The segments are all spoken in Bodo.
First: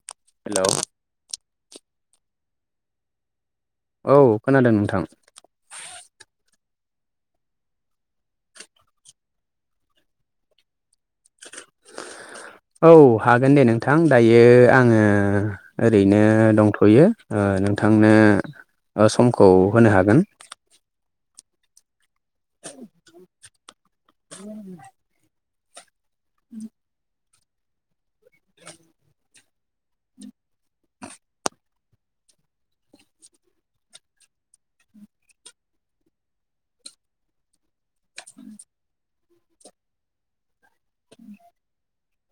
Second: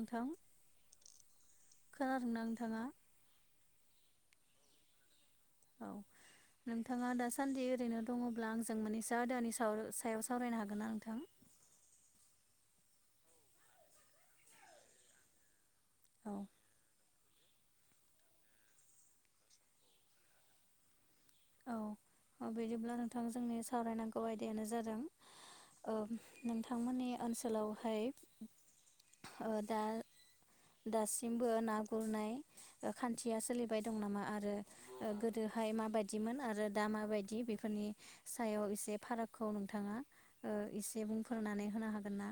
नोंथां हेलौ खोनादोंना नोंथाङा औ खोनादों नोंथां औ नोंथाङा दासान्दि ओरैनो दङब्ला आंजों मोनैसो आयदानि साव सायाव सावरायनो हागोन ना नोंथां। औ हागोन दे नोंथां दायो आङो ओरैनो औ दंथ'यो ओ नोंथांनो ओ समखौ होनो हागोन औ बिदिब्ला नोंथां जोंनि सावरायनांगौ आयदियानो जादों नोंथांमोननि ओनसोलावहाय ओ दा दासिमबो ना गुरनाय ओ खान्थिया सोलिबाय दं नामा आरो ओ गोदोहाय माबाय दिमोन आरो दा मा बायदि बेफोरनि सायाव एसे फारागखौ नोंथाङा ओ एसे बुंफोरनानै होनो हागोन ना?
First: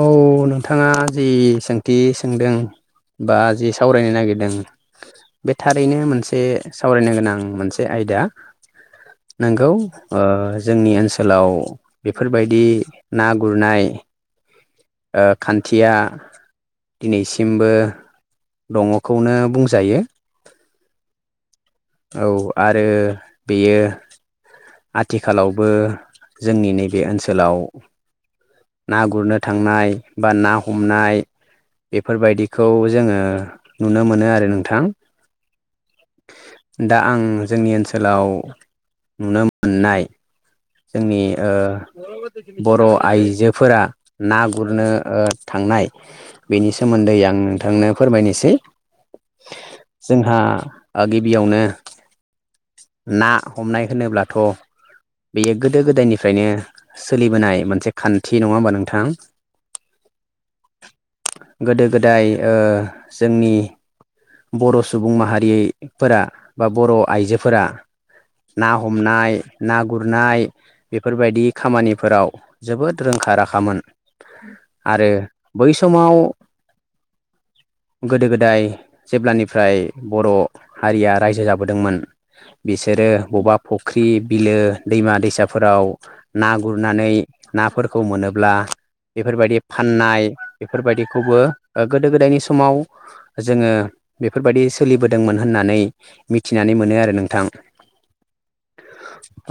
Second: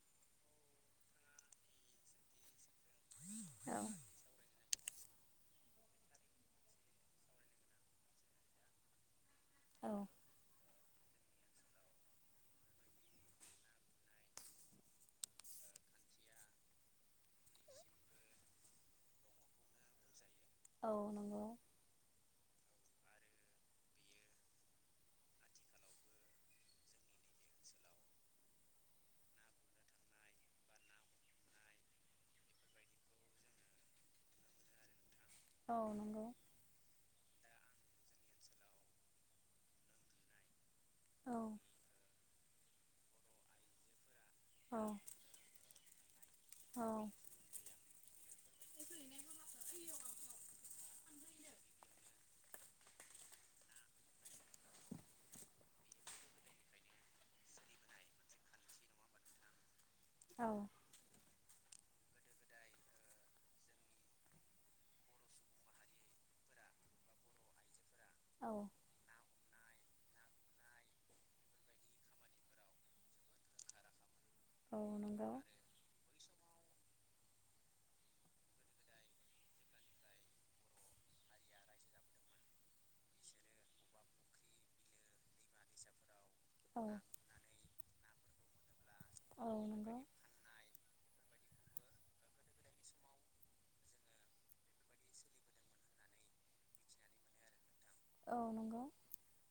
औ नोंथाङा जि सोंथि सोंदों बा जे औ सावरायनो नागिरदों बे थारैनो मोनसे सावरायनो गोनां मोनसे आयदा नोंगौ औ ओ जोंनि ओनसोलाव बेफोरबायदि ना गुरनाय ओ खान्थिया दिनैसिमबो दङ' खौनो बुंजायो। औ नंगौ। औ आरो बेयो आथिखालावबो जोंनि नैबे ओनसोलाव ना गुरनो थांनाय बा ना हमनाय बेफोरबायदिखौ जोङो नुनो मोनो आरो नोंथां। औ नंगौ। दा आं जोंनि ओनसोलाव नुनो मोननाय जोंनि औ ओ बर' आइजोफोरा ना गुरनो औ ओ थांनाय बेनि औ सोमोन्दै आं नोंथांनो फोरमायनोसै जोंहा आ गिबियावनो ना हमनाय होनोब्लाथ' बेयो गोदो गोदायनिफ्रायनो सोलिबोनाय मोनसे खान्थि नङा होमबा नोंथां? औ। गोदो गोदाय ओ जोंनि बर' सुबुं माहारिफोरा बा बर' आइजो फोरा ना हमनाय ना गुरनाय बेफोरबायदि खामानिफोराव जोबोद रोंखा राखामोन। औ आरो नंगौ बै समाव [inaudible] गोदो गोदाय जेब्लानिफ्राय बर' हारिया रायजो जाबोदोंमोन बिसोरो बबेबा फुख्रि बिलो दैमा दैसा फोराव ना औ गुरनानै नाफोरखौ मोनोब्ला औ बेफोरबायदि नंगौ फाननाय बेफोरबायदि खौबो गोदो गोदायनि समाव जोङो बेफोरबायदि सोलिबोदोंमोन होननानै मिथिनानै मोनो आरो नोंथां। औ नंगौ।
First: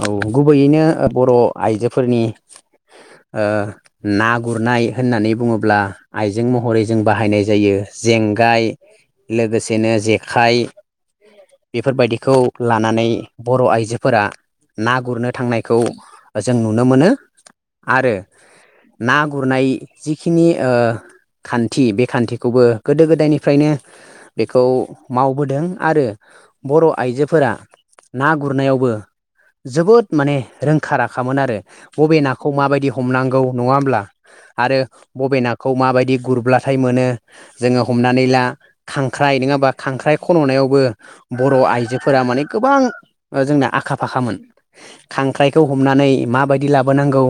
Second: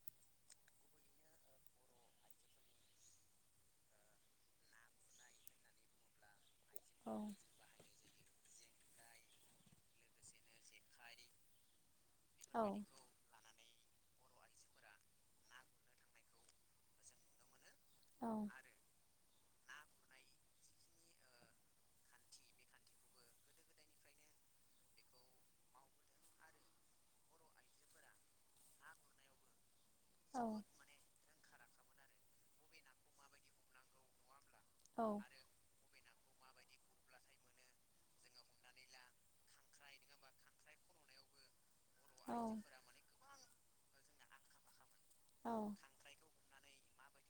औ गुबैयैनो बर' आइजोफोरनि ओ ना गुरनाय होननानै बुङोब्ला आइ जों महरै जों औ बाहायनाय जायो जेंगाय लोगोसेनो जेखाइ बेफोरबायदिखो औ लानानै बर' आइ जोफोरा ना गुरनो थांनायखौ जों नुनो मोनो। आरो औ ना गुरनाय जिखिनि ओ खान्थि बे खान्थिखौबो गोदो गोदायनिफ्रायनो बेखौ मावबोदों आरो बर' आइजो फोरा ना गुरनायावबो जोबोद माने औ नंगौ रोंखा राखामोन आरो बबे नाखौ माबायदि हमनांगौ नङा होमब्ला आरो बबे नाखौ माबायदि गुरब्लाथाय मोनो जोङो हमनानै ला खांख्राइ नङा होनबा खांख्राइ खन'नायावबो बर' आइजो फोरा माने गोबां जोंना आखा फाखामोन खांख्राइखौ हमनानै माबायदि ला बो नांगौ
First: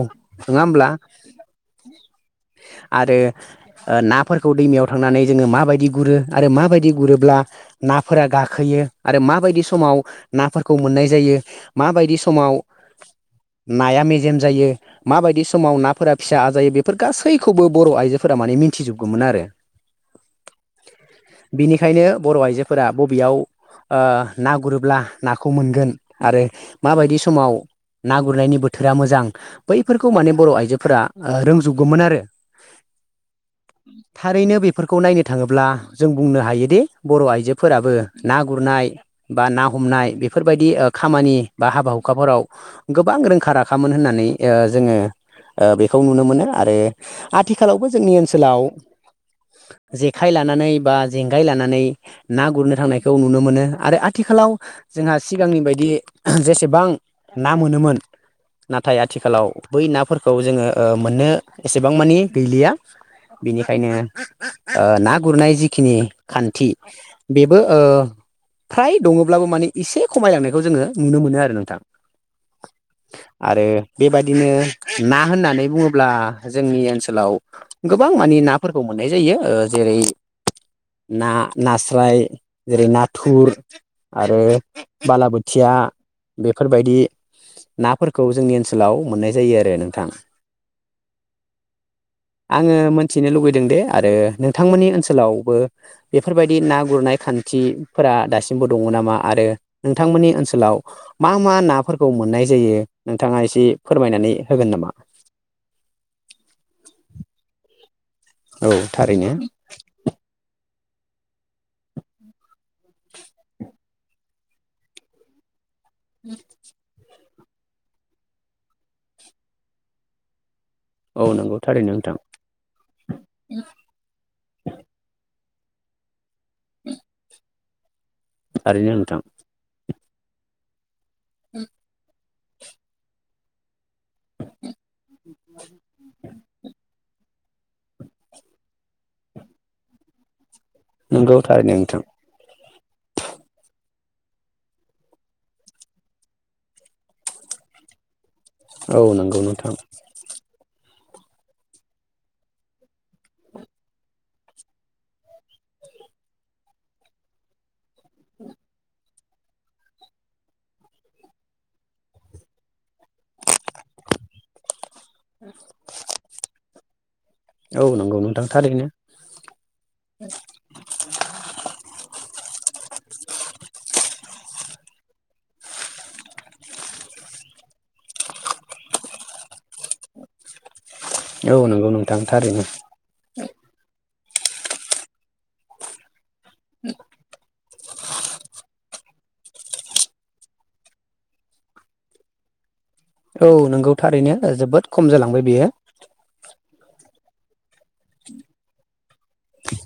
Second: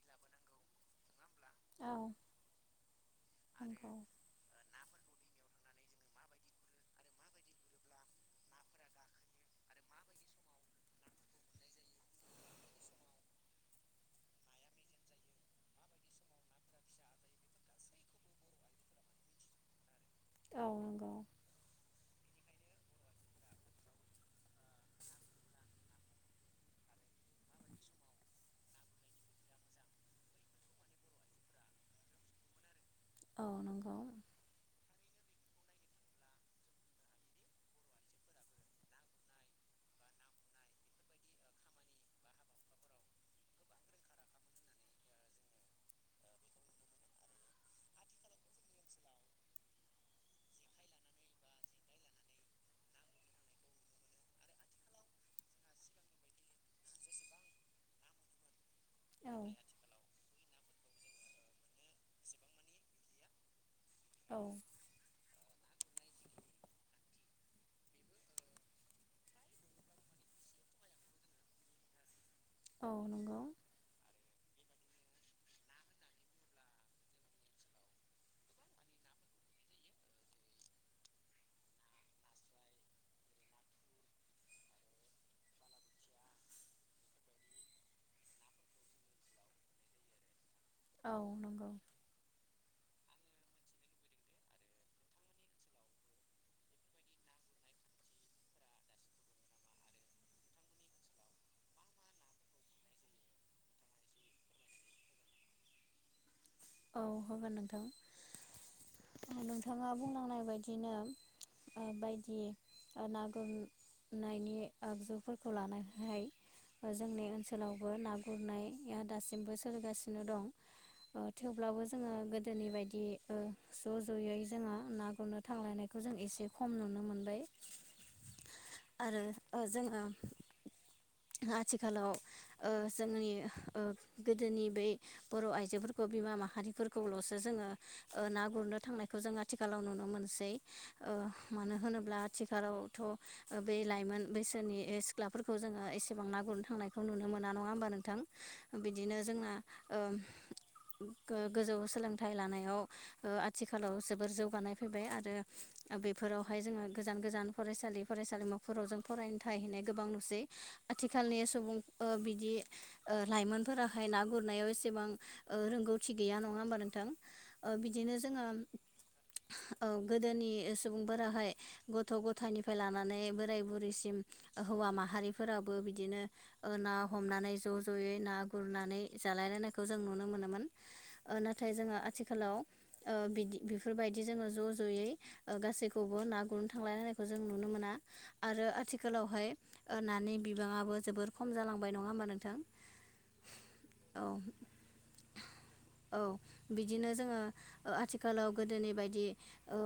नङा होमब्ला। आरो ओ नाफोरखौ दैमायाव। थांनानै जोंङो मायदि गुरो आरो मायदि गुरोब्ला नाफोरा गाखोयो आरो मायदि सु समाव नाफोरखौ मोननाय जायो माबायदि समाव। नाया मेजेम जायो माबायदि समाव नाफोरा फिसा आजायो बेफोर गासैखौबो बर' आइजो। फोरा माने मिन्थिजोबगौमोन आरो। [unintelligible] बिनिखायनो बर' आइजोफोरा बबेयाव ओ। ना गुरोब्ला नाखौ मोनगोन आरो माबायदि समाव। ना गुरनायनि बोथोरा मोजां बैफोरखौ माने बर' आइजोफोरा रोंजोबगौमोन आरो। [unintelligible] नंगौ थारैनो बेफोर खौ नायनो थाङोब्ला जों बुंनो हायोदि बर' आइजोफोराबो ना गुरनाय। बा ना हमनाय बेफोरबायदि खामानि बा हाबा हुखाफोराव गोबां रोंखा राखामोन होनना। नै ओ जोङो। ओ बेखौ नुनो मोनो आरो आथिखालावबो जोंनि ओनसोलाव। जेखाइ लानानै बा जेंगाय लानानै ना गुरनो थांनायखौ नुनो मोनो। आरो आथिखालाव जोंहा सिगांनि बायदि ओम जेसेबां ना मोनोमोन। नाथाय औ आथिखालाव बै नाफोरखौ जोङो। ओ मोननो एसेबां मानि गैलिया बिनिखायनो औ ना गुरनाय जि। खिनि खान्थि बेबो ओ। फ्राय दङब्लाबो माने एसे खमायलांनायखौ जोङो नुनो मोनो आरो नोंथां। औ नंगौ आरो बेबाददिनो। ना होननानै बुङोब्ला जोंनि ओनसोलाव गोबां मानि नाफोरखौ मोननाय जायो ओ। जेरै ना नास्राय जेरै ना। थुर आरो बालाबोथिया बेफोरबायदि। नाफोरखौ जोंनि ओनसोलाव मोननाय जायो आरो नोंथां। औ नंगौ। थिनो लुगैदों दे आरो नोंथांमोननि ओनसोलावबो बेफोरबायदि ना गुरनाय खान्थि। फोरा दासिमबो दङ नामा आरो नोंथांमोननि ओनसोलाव मा मा नाफोरखौ मोननाय जायो। नोंथाङा एसे फोरमायनानै होगोन नामा [unintelligible] औ होगोन नोंथां। औ थारैनो। बिनोम। ओ बायदि ना गुर नायनि आगजुफोरखौ लानाय। हाय जोंनि ओनसोलावबो ना गुरनाया दासिमबो सोलिगासिनो दं। ओ औ नंगौ थेवब्लाबो थारैनो जोङो नोंथां गोदोनि बायदि ज' ज'यै जोङो ना गुरनो। थांलायनायखौ जों एसे खम नुनो मोनबाय। थारैनो नोंथां आरो ओ जोङो। आथिखालाव ओ जोंनि ओ गोदोनि बै बर' आइजोफोर। ओ बिमा माहारिफोरखौल'सो जोङो ना गुरनो थांनायखौ जों आथिखालाव नुनो मोनसै। ओ नंगौ थारैनो मानो नोंथां होनोब्ला आथिखालाव। थ' बे लाइमोन बैसोनि सिख्लाफोरखौ जोङो एसेबां ना गुरनो थांनायखौ नुनो मोना नङा होनबा नोंथां। औ बिदिनो नंगौ जोंना नोंथां ओ गो-गोजौ सोलोंथाइ लानायाव आथिखालाव जोबोर जौगानाय फैबाय आरो। बेफोरावहाय जोङो गोजान-गोजान फरायसालि फरायसालिमाफोराव जों। फरायनो थनाय गोबां नुसै आथिखालनि सुबुं बिदि लाइमोनफोराहाय ना गुरनायाव एसेबां रोंगौथि गैया नङा होमबा नोंथां औ बिदिनो नंगौ जोङो नोंथां थारैनो ओ गोदोनि सुबुंफोराहाय गथ' गथायनि फ्राय लानानै बोराय बुरिसिम हौवा माहारिफोराबो बिदिनो ना हमनानै ज ज' ज'यै ना गुरनानै जालायलायनायखौ जों नुनो नुनो मोनोमोन ओ औ नाथाय नंगौ जोंहा नोंथां आथिखालाव थारैनो ओ बिदि बेफोरबादि जोङो ज ज' जयै गासैखौबो ना गुरनो थांलायलायनायखौ जों नुनो मोना आरो आथिलाव हाय नि बिबाङाबो जोबोर खम जालांबाय नङा होमबा नोंथां? औ नंगौ औ थारैनो जोबोद खम। जालांबाय बियो औ बिदिनो जोङो ओ आथिखालाव गोदोनि बायदि [unintelligible] औ।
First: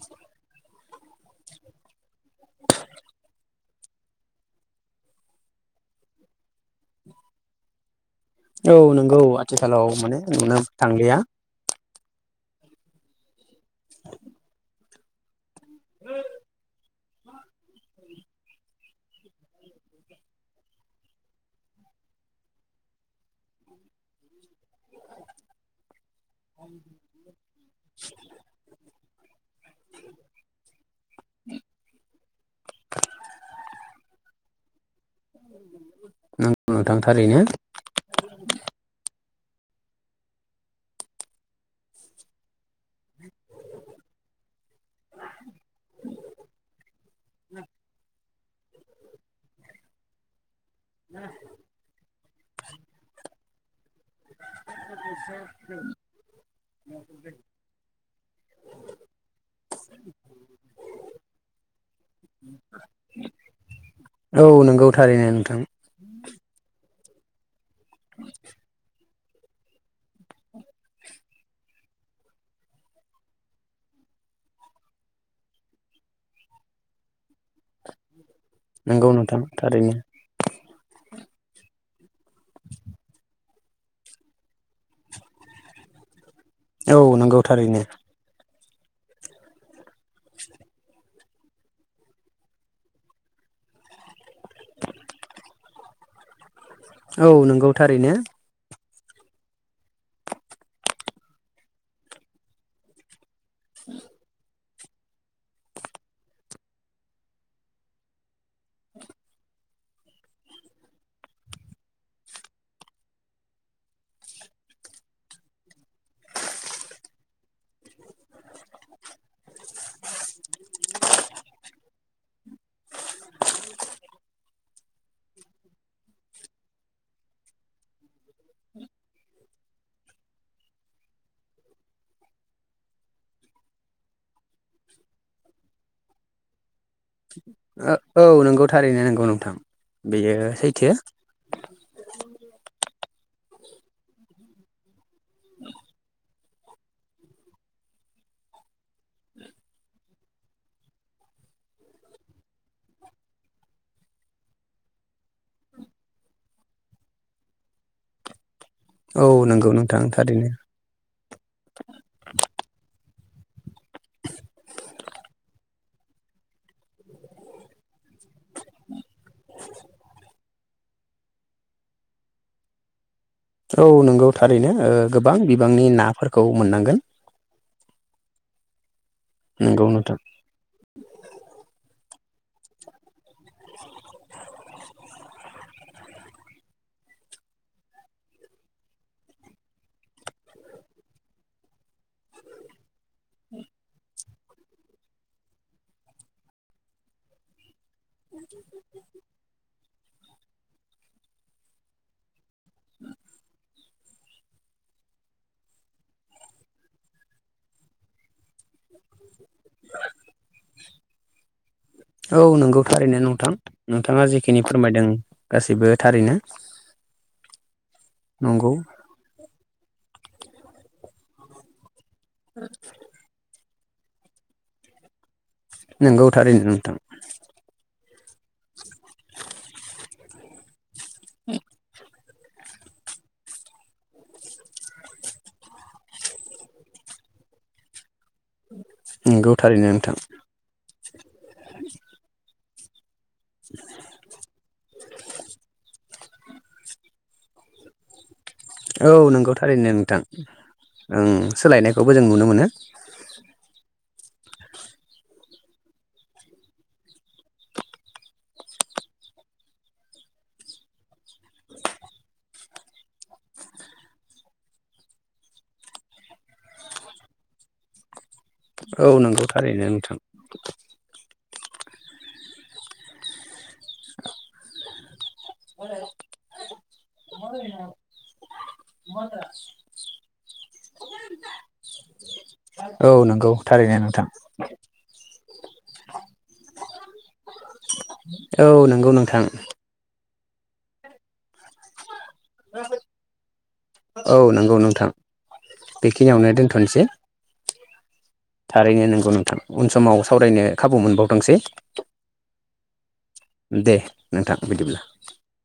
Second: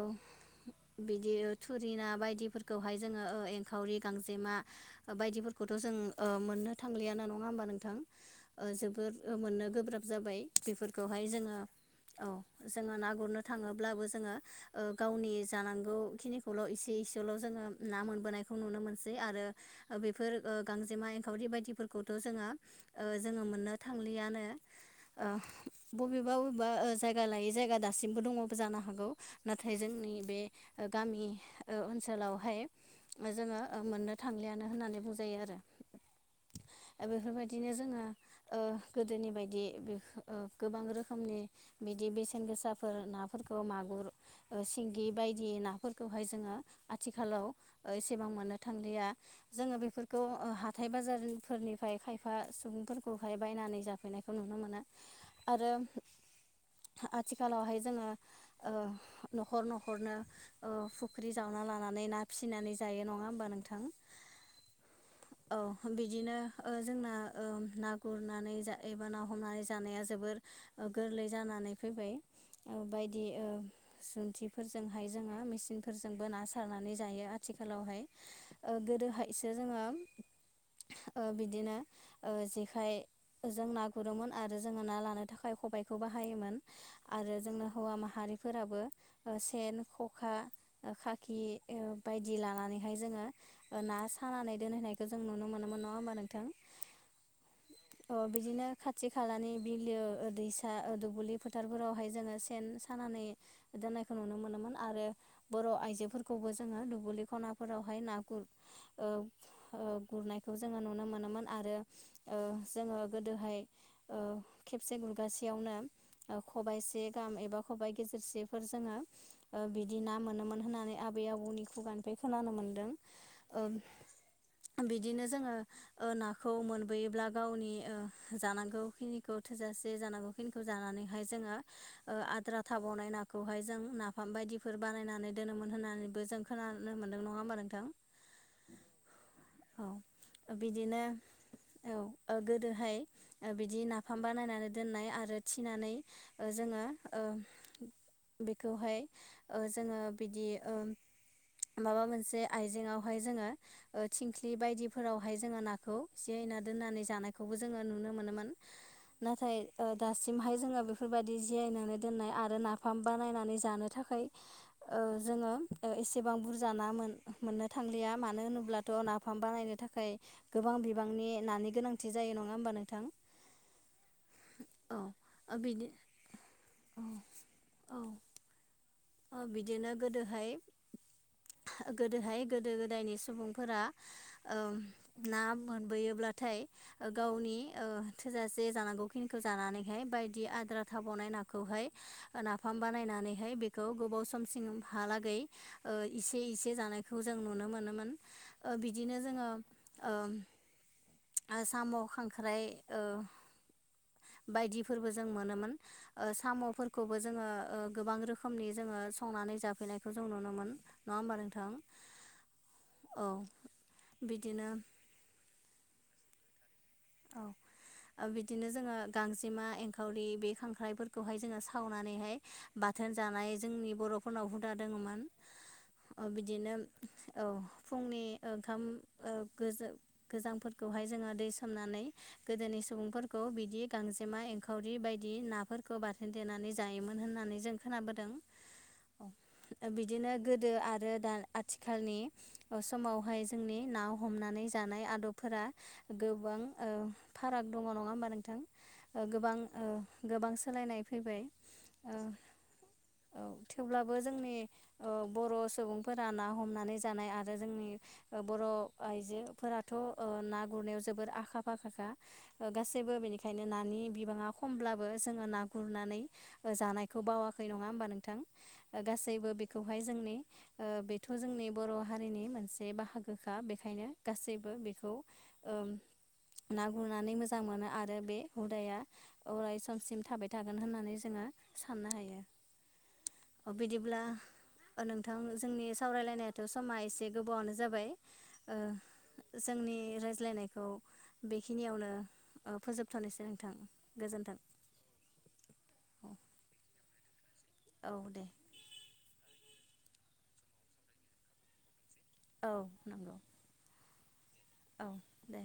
बिदि थुरिना बायदिफोरखौहाय जोङो एंखावरि गांजेमा बायदि फोरखौथ' जों मोननो थांलियाना नङा होमबा नोंथां? औ नंगौ आथिखलाव माने हाय नुनो थांलिया बेफोरखौहाय जोङो औ जोङो ना गुरनो थाङोब्लाबो जोङो गावनि जानांगौखिनिखौल' एसे खाल' जोङो ना मोनबोनायखौ नुनो मोनसै आरो बेफोर गांजेमा एंखावरि बायदिफोरखौथ' जोङो ओ जोङो मोननो थांलियानो। ओ बबेबा बबेबा ओ जायगा लायै जायगा दासिमबो दङ जानो हागौ। नाथाय जोंनि बे गामि ओ ओनसोलावहाय जोङो मोननो थांलियानो। होननानै बुंजायो आरो। नंगौ नोंथां दा थारैनो बेफोरदिनो जोङो ओ गोदोनि बादि‌ बिदि गोबां रोखोमनि बिदि बेसेन गोसाफोर नाफोरखौ मागुर सिंगि बायदि नाफोरखौहाय जोङो आथिखालाव ओ ए मोननो थांलिया जोङो बेफोरखौ ओ हाथाय बाजारफोरनिफ्राय एफा सुबुंफोरखौहाय बायनानै जाफैनायखौ नुनो मोनो आरो आथिखालावहाय जोङो ओ न'खर न'खरनो ओ फुख्रि जावनो ना लानानै ना फिसिनानै जायो नङा होमबा नोंथां? औ नंगौ थारैनो औ नोंथां। बिदिनो ओ जोंना ओ ना गुरनानै जा एबा ना हमनानै जानाया जोबोर गोरलै जानानै फैबाय बायदि जुन्थिफोरजोंहाय जोङो मेचिनफोरजोंबो ना सारनानै जायो आथिखालावहाय। ओ नंगौ नोंथां गोदोहायसो जोङो थारैनो ओ बिदिनो ओ जेखाइ जों ना गुरोमोन आरो जोङो ना लानो थाखाय खबायाइखौ बाहायोमोन औ आरो नंगौ जोंनो थारैनो हौवा माहारि फोराबो सेन खखा खाखि बायदि लानानैहाय जोङो ना सानानै दोनहैनायखौ जों नुनो मोनोमोन नङा होमबा नोंथां? औ नोंगौ। थ बिदिनो खाथि खालानि बिलो दैसा दुब्लि फोथारफोरावहाय जोङो सेन सानानै गोदोननायखौ नुनो मोनोमोन। आरो बर' आइजोफोरखौबो जोङो दुब्लि खनाफोरावहाय ना गुर ओ गुरनायखौ जोङो नुनो मोनोमोन आरो ओ जोङो गोदोहाय ओ खेबसे गुरगासेयावनो खबाइसे गाहाम एबा खबाइ गेजेरसेफोर जोङो बिदि ना मोनोमोन होननानै आबै आबौनि खुगानिफ्राय खोनानो मोन मोन्दों ओ बिदिनो जोङो ओ नाखौ मोनबोयोब्ला गावनि ओ जानांगौखिनिखौ थोजासे जानांगौखिनिखौ जानानैहाय जोङो आद्रा थाबावनाय नाखौहाय जों नाफाम बायदिफोर बानायनानै दोनोमोन होननानैबो जों खोनानो मोन्दों नङा होमबा नोंथां औ नंगौ थारैनो नंगौ नोंथां बेयो औ सैथो। बिदिनो औ ओ गोदोहाय बिदि नाफाम बानायनानै दोननाय आरो थिनानै ओ जोङो ओ बेखौहाय ओ जोङो बिदि माबा मोनसे आइजेंआवहाय जोङो ओ थिंख्लि बायदिफोरावहाय जोङो नाखौ एसे खायना दोननानै जानायखौबो जोङो नुनो मोनोमोन। औ नाथाय नंगौ ओ नोंथां थारैनो दासिमहाय जोङो बेफोरबायदि जियायनानै दोननाय आरो ना फाम बानायनानै जानो थाखाय ओ जोङो एसेबां बुरजा ना मोन मोननो था थांलिया मानो होनोब्लाथ' नाफाम बानायनो थाखाय गोबां बिबांनि नानि गोनांथि खाथि जायो नङा होमबा नोंथां? औ नोंगौ थारैनो ओ औ गोबां ओ बिबांनि बिदि नाफोरखौ मोननांगोन। औ औ नंगौ बिदिनो नोंथां गोदोहाय गोदोहाय गोदो गोदायनि सुबुंफोरा ओ ना मोनबोयोब्लाथाय गावनि ओ थोजासे जानांगौ खिनिखौ जानानैहाय बायदि आद्रा थाबावनाय नाखौहाय नाफाम बानायनानैहाय बे खौ गोबाव समसिमहालागै इसे इसे जानायखौ जों नुनो मोनोमोन ओ बि दिनो जोङो ओ साम' खांख्राइ ओ बायदिफोरबो जों मोनोमोन ओ साम'फोरखौबो जोङो गोबां रो खोमनि जोङो संनानै जाफैनायखौ जों नुनो मोन नङा होमबा नोंथां? औ नोंगौ थारैनो औ नोंथां नोंथाङा जेखिनि बिदिनो फोरमायदों गासैबो थारैनो। औ बिदिनो नंगौ जोङो गांजेमा एंखावरि बे खांख्राइफोरखौहाय जोङो साव नानैहाय बाथोन जानाय जोंनि बर'फोरनाव हुदा दङमोन। नंगौ थारैनो बिदिनो नोंथां औ फुंनि ओंखाम ओ गोजांफोरखौहाय जोङो दै सोमनानै गोदोनि सुबुंफोरखौ बिदि गांजेमा एंखावरि बायदि नाफोरखौ बारसोनदेना नै जायोमोन होननानै जों खोनाबोदों। नंगौ थारैनो नोंथां। बिदिनो गोदो आरो दा आथिखालनि अ समाव बेहाय जोंनि ना हमनानै जानाय आदबफोरा गोबां ओ फाराग दङ नङा होमबा नोंथां औ ओ नंगौ गोबां ओ थारैनो नोंथां गोबां सोलायनाय ओं फैबाय सोलायनायखौबो ओ जों नुनो मोनो। औ थेवब्ला बो जोंनि बर' सुबुंफोरा ना हमनानै जानाय आरो जोंनि बर' आयजोफोराथ' ओ ना गुरनायाव जोबोर आखा फाखाखा गासैबो बेनिखायनो नानि बिबाङा खमब्लाबो जोङो ना गुरना नै जानायखौ बावाखै नङा होमबा नों थां औ नंगौ गासैबो थारैनो बेखौहाय नोंथां जोंनि ओ बेथ' जोंनि बर' हारिनि मोनसे बाहागोखा बेखायनो गासैबो बेखौ ओ म ना गुरनानै मोजां मोनो आरो बे हुदाया अराय समसिम थाबाय थागोन होननानै जोङो साननो हायो। औ नंगौ थारैनो बिदिब्ला नोंथां। नोंथां जोंनि सावरायलायनायाथ' समा एसे गोबावनो जाबाय औ ओ नंगौ नोंथां जों नि रायज्लायनायखौ बेखिनियावनो ओ फोजोबथ'नोसै नोंथां औ गोजोन्थों नंगौ नोंथां औ बेखिनियावनो दोनथ'नोसै। औ दे थारैनो नोंगौ नोंथां उन समाव सावरायनो खाबु मोनबावथोंसै। औ दे नोंथां बिदिब्ला औ दे